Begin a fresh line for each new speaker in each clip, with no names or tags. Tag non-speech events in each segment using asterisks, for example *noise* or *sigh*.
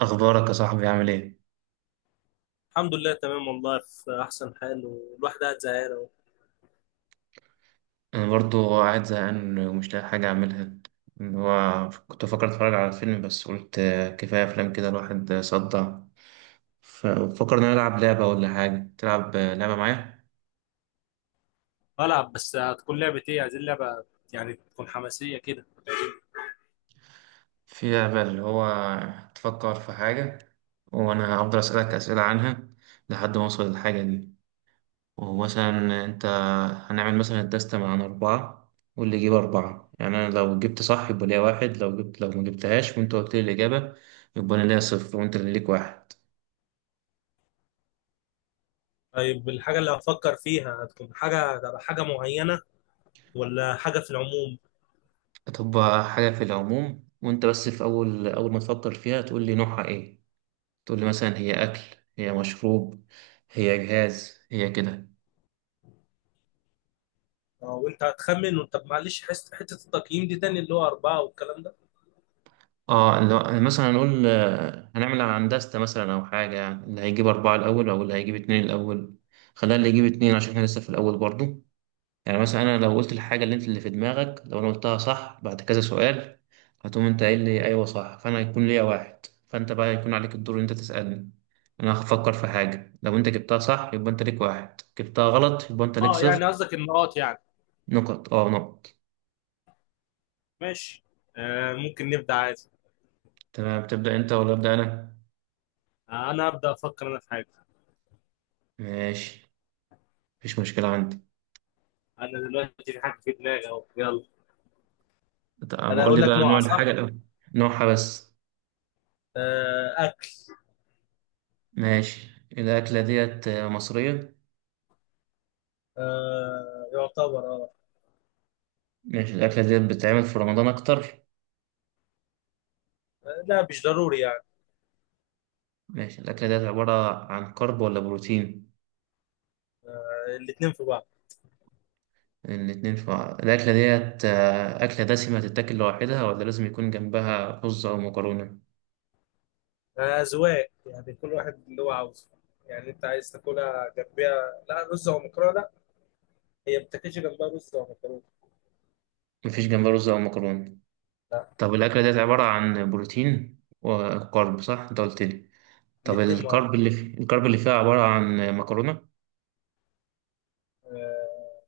اخبارك يا صاحبي، عامل ايه؟
الحمد لله، تمام والله، في احسن حال. والواحد قاعد زهقان اهو.
انا برضو قاعد زهقان ومش لاقي حاجه اعملها. اللي هو كنت فكرت اتفرج على فيلم، بس قلت آه كفايه افلام كده، الواحد صدع. ففكرنا نلعب لعبه ولا حاجه. تلعب لعبه معايا؟
بلعب، بس هتكون لعبة ايه؟ عايزين لعبة يعني تكون حماسية كده.
في لعبه اللي هو تفكر في حاجه، وانا هفضل اسالك اسئله عنها لحد ما اوصل للحاجه دي. ومثلا انت، هنعمل مثلا الدستة عن 4، واللي يجيب 4. يعني أنا لو جبت صح يبقى ليا واحد، لو ما جبتهاش وأنت قلت لي الإجابة يبقى أنا ليا صفر وأنت اللي ليك واحد.
طيب الحاجه اللي هفكر فيها هتكون حاجه معينه، ولا حاجه في العموم؟
هتبقى حاجة في العموم، وأنت بس في أول أول ما تفكر فيها تقول لي نوعها إيه. تقول لي مثلا هي أكل، هي مشروب، هي جهاز، هي كده.
اه، وانت هتخمن، وانت معلش حته التقييم دي تاني اللي هو اربعه والكلام ده.
اه لو مثلا هنقول هنعمل هندسة مثلا أو حاجة، يعني اللي هيجيب 4 الأول أو اللي هيجيب 2 الأول. خلينا اللي يجيب 2 عشان احنا لسه في الأول برضو. يعني مثلا انا لو قلت الحاجه اللي انت اللي في دماغك، لو انا قلتها صح بعد كذا سؤال، هتقوم انت قايل لي ايوه صح، فانا هيكون ليا واحد، فانت بقى هيكون عليك الدور ان انت تسالني. انا هفكر في حاجه، لو انت جبتها صح يبقى انت ليك واحد، جبتها غلط يبقى انت ليك
اه
صفر.
يعني قصدك النقاط يعني.
نقط، اه نقط.
ماشي. آه ممكن نبدأ عادي.
تمام، تبدا انت ولا ابدا انا؟
آه انا هبدأ افكر في حاجة.
ماشي، مفيش مشكله عندي.
انا دلوقتي في حاجة في دماغي اهو، يلا.
طب
انا
قول
اقول
لي
لك
بقى نوع
نوعه صح؟
الحاجه الاول، نوعها بس.
آه اكل.
ماشي، الاكله ديت مصريه؟
آه يعتبر آه.
ماشي، الاكله ديت بتتعمل في رمضان اكتر؟
لا مش ضروري يعني.
ماشي، الأكلة ديت عبارة عن كرب ولا بروتين؟
الاتنين في بعض.
الاتنين في بعض. الأكلة ديت أكلة دسمة تتاكل لوحدها ولا لازم يكون جنبها رز أو مكرونة؟
أذواق يعني، كل واحد اللي هو عاوزه. يعني أنت عايز تاكلها جنبها لا رز أو مكرونة؟ لا، هي ما بتاكلش جنبها رز أو مكرونة.
مفيش جنبها رز أو مكرونة.
لا،
طب الأكلة ديت عبارة عن بروتين وكرب صح؟ أنت قلت لي. طب
الاتنين مع بعض.
الكرب اللي فيها عبارة عن مكرونة؟
آه،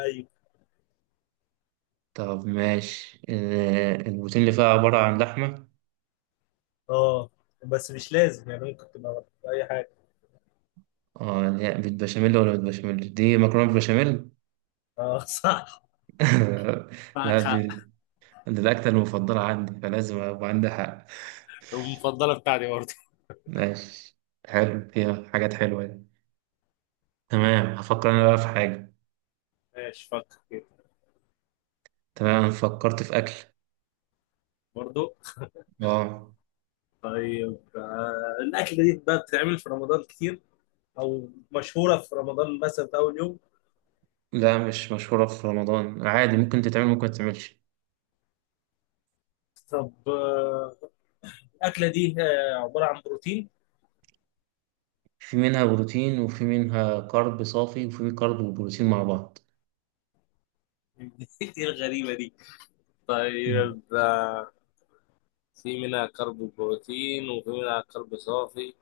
أيوه.
طب ماشي، البروتين اللي فيها عبارة عن لحمة؟
أه، بس مش لازم يعني، ممكن تبقى في أي حاجة.
اه اللي هي بالبشاميل، ولا بالبشاميل، دي مكرونة بالبشاميل؟
أه *laughs* صح،
*laughs* لا
معك
دي،
حق.
دي الأكلة المفضلة عندي فلازم أبقى عندي حق.
المفضلة بتاعتي برضه.
ماشي، حلو فيها حاجات حلوة دي. تمام، هفكر أنا بقى في حاجة.
ماشي، فكر كده.
تمام، أنا فكرت في أكل.
برضه.
آه
طيب، الأكلة دي بقى بتتعمل في رمضان كتير؟ أو مشهورة في رمضان مثلا في أول يوم؟
لا، مش مشهورة في رمضان، عادي ممكن تتعمل ممكن متتعملش.
طب الاكله دي عباره عن بروتين؟
في منها بروتين وفي منها كارب صافي وفي كارب وبروتين مع بعض.
*laughs* دي الغريبه دي.
مم.
طيب في منها كرب بروتين وفي منها كرب صافي.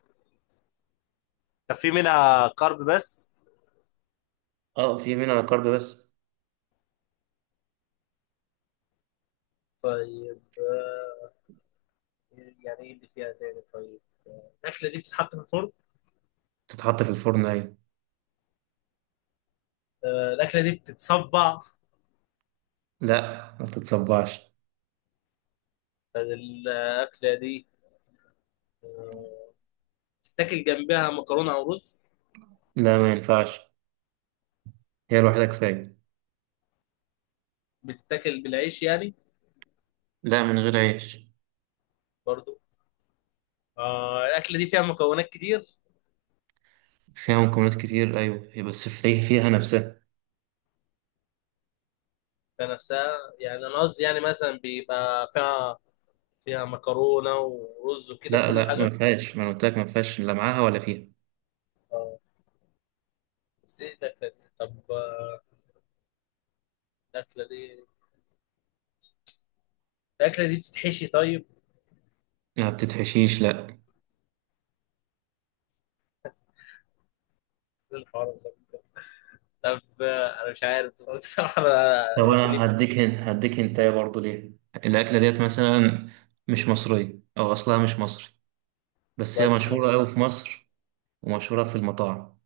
طب في منها كرب بس؟
اه في منها كارب بس.
طيب يعني ايه اللي فيها تاني؟ طيب الاكله دي بتتحط في الفرن؟
تتحط في الفرن، أيوة.
الاكله دي بتتصبع؟
لا، ما بتتصبعش.
طيب، الاكله دي آه، بتتاكل جنبها مكرونه او رز؟
لا، ما ينفعش، هي الوحيدة كفاية.
بتتاكل بالعيش يعني؟
لا، من غير عيش.
برضو. الاكله دي فيها مكونات كتير؟
فيها مكونات كتير، أيوة هي بس فيها نفسها.
كنفسها؟ يعني انا قصدي يعني مثلا بيبقى فيها، فيها مكرونه ورز وكده
لا
كل
لا، ما
حاجه.
فيهاش، ما أنا قلت لك ما فيهاش، لا معاها ولا فيها.
اه، بس ايه الاكله دي؟ طب الاكله دي، الاكله دي بتتحشي طيب؟
ما بتتحشيش لا.
إيه الحوار ده؟ طب انا مش عارف *laughs* بصراحه انا.
طب
يا
انا
غريب،
هديك هنت، هديك هنت برضه ليه. الأكلة ديت مثلا مش مصرية أو أصلها مش مصري، بس هي
اصلا مش
مشهورة
مصري؟
أوي في مصر ومشهورة في المطاعم.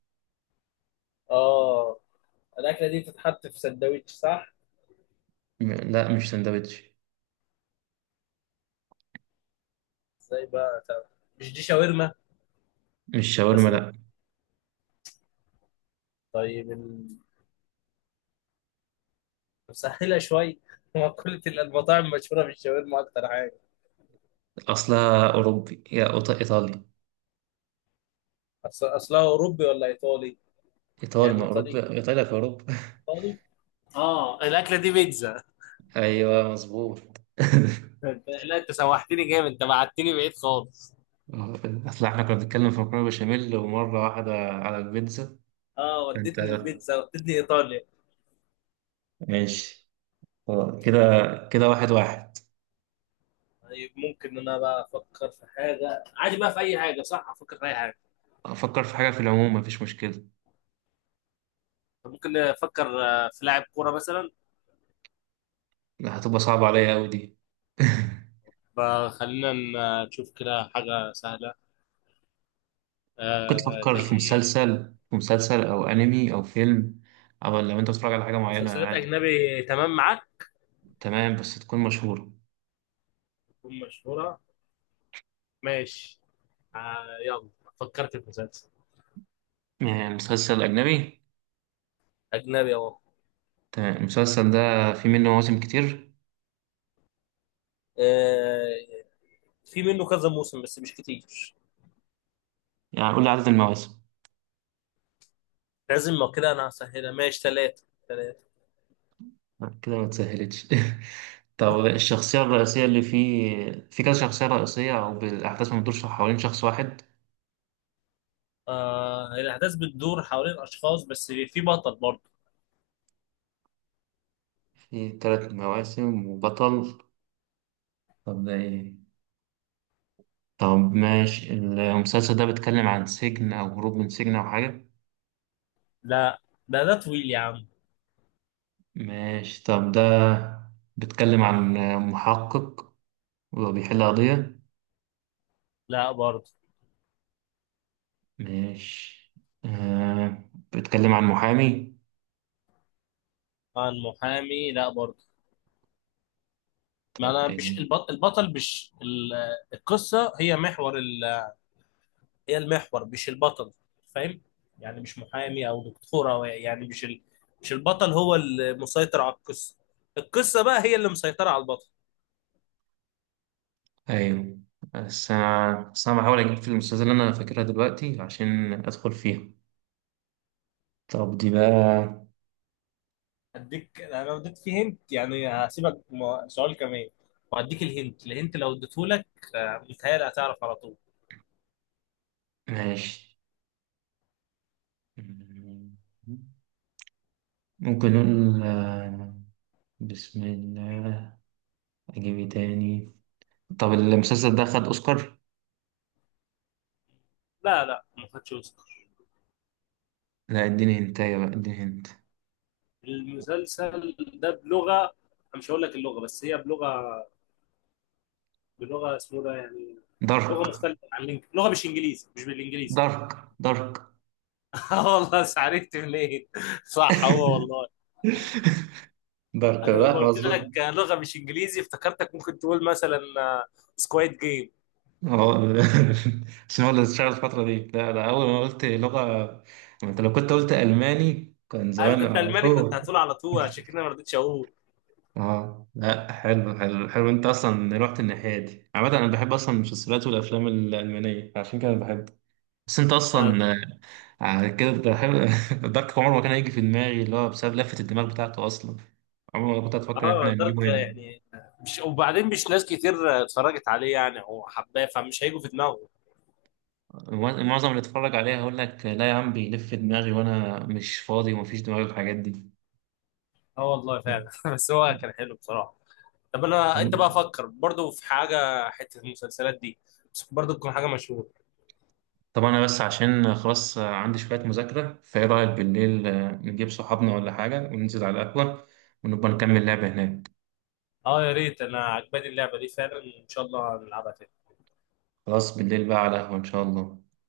اه الاكله دي بتتحط في سندوتش صح؟
لا، مش سندوتش.
ازاي بقى طب؟ مش دي شاورما
مش شاورما
مثلا؟
لا.
طيب مسهله شويه *laughs* هو كل المطاعم مشهوره بالشاورما اكتر حاجه.
أصلها أوروبي يا إيطالي.
اصلها اوروبي ولا ايطالي؟
إيطالي،
يعني
ما
ايطالي
أوروبا، إيطاليا في أوروبا. *laughs*
فاضي. اه الاكله دي بيتزا *laughs*
أيوه مظبوط. *laughs*
لا انت سوحتني جامد، انت بعتني بعيد خالص.
أصل إحنا كنا بنتكلم في مكرونة بشاميل، ومرة واحدة على البيتزا.
اه
أنت.
ودتني البيتزا، ودتني ايطاليا.
ماشي. كده، كده واحد واحد.
طيب ممكن ان انا بقى افكر في حاجه عادي بقى، في اي حاجه صح؟ افكر في اي حاجه؟
افكر في حاجه في العموم، مفيش مشكله.
طب ممكن نفكر في لاعب كوره مثلا.
لا، هتبقى صعبه عليا قوي دي. *laughs*
فخلينا نشوف كده حاجه سهله.
كنت
آه
افكر
زي
في
ايه؟
مسلسل، او انمي او فيلم، او لو انت بتتفرج على حاجه معينه
مسلسلات
عادي.
اجنبي تمام معاك؟
تمام بس تكون مشهوره.
تكون مشهوره. ماشي. آه يلا، فكرت في مسلسل
يعني مسلسل اجنبي.
اجنبي اهو.
تمام، المسلسل ده في منه مواسم كتير؟
آه، في منه كذا موسم بس مش كتير.
يعني قول لي عدد المواسم.
لازم ما كده انا هسهلها، ماشي 3 3.
كده ما تسهلتش. *laughs* طب الشخصيه الرئيسيه اللي فيه، في كذا شخصيه رئيسيه او بالاحداث ما بتدورش حوالين شخص واحد؟
آه، الأحداث بتدور حوالين أشخاص بس في بطل برضه.
في 3 مواسم وبطل. طب ده ايه؟ طب ماشي، المسلسل ده بيتكلم عن سجن أو هروب من سجن أو حاجة؟
لا ده ده طويل يا عم.
ماشي طب، ده بيتكلم عن محقق وبيحل قضية؟
لا برضه.
ماشي. آه، بيتكلم عن محامي؟
آه المحامي، لا برضه. ما
طب
أنا
إيه؟
مش البط... البطل مش ال... القصة هي محور ال... هي المحور، مش البطل. فاهم؟ يعني مش محامي أو دكتورة، أو يعني مش ال... مش البطل هو المسيطر على القصة، القصة بقى هي اللي مسيطرة على البطل.
أيوه. بس أنا بحاول أجيب في المسلسل اللي أنا فاكرها دلوقتي عشان أدخل فيها. طب دي بقى.
اديك انا لو اديت فيه هنت، يعني هسيبك سؤال كمان وهديك الهنت. الهنت لو اديته لك متهيألي هتعرف على طول.
ماشي، ممكن نقول بسم الله. أجيب إيه تاني؟ طب المسلسل ده خد اوسكار؟
لا لا، ما خدش اوسكار.
لا، اديني هنتايه بقى، اديني هنت.
المسلسل ده بلغه، أنا مش هقول لك اللغه بس هي بلغه، بلغه اسمه ده يعني. لغه
دارك،
مختلفه عن لغه مش انجليزي، مش بالانجليزي.
دارك. دارك،
*laughs* آه والله، بس عرفت منين؟ صح هو والله.
دارك
انا لما
بقى
قلت
مظبوط.
لك لغه مش انجليزي افتكرتك ممكن تقول مثلا سكواد جيم.
اه *laughs* عشان هو اللي اشتغل الفترة دي. لا ده، أول ما قلت لغة أنت، لو كنت قلت ألماني كان
انا
زمان
كنت
على
الماني كنت
طول.
هتقول على طول، عشان كده ما رضيتش اقول
اه لا، حلو حلو حلو، أنت أصلا رحت الناحية دي. عامة أنا بحب أصلا المسلسلات والأفلام الألمانية عشان كده بحب. بس أنت
آه،
أصلا على كده كنت بحب. *laughs* دارك عمر ما كان هيجي في دماغي، اللي هو بسبب لفة الدماغ بتاعته أصلا. عمر ما كنت هتفكر إن إحنا
اه. دارك
هنجيبه هنا.
يعني، مش وبعدين مش ناس كتير اتفرجت عليه يعني، هو حباه فمش هيجوا في دماغه.
معظم اللي اتفرج عليها هيقول لك لا يا عم، بيلف دماغي وأنا مش فاضي ومفيش دماغي الحاجات دي
اه والله فعلا *laughs* بس هو كان حلو بصراحه. طب انا، انت
يعني.
بقى فكر برضو في حاجه حته المسلسلات دي، بس برضو تكون حاجه مشهوره.
طبعا، أنا بس عشان خلاص عندي شوية مذاكرة، فإيه رأيك بالليل نجيب صحابنا ولا حاجة وننزل على القهوة ونبقى نكمل لعبة هناك.
اه يا ريت، انا عجباني اللعبه دي فعلا، ان شاء الله نلعبها تاني.
خلاص، بالليل بقى على القهوة إن شاء الله.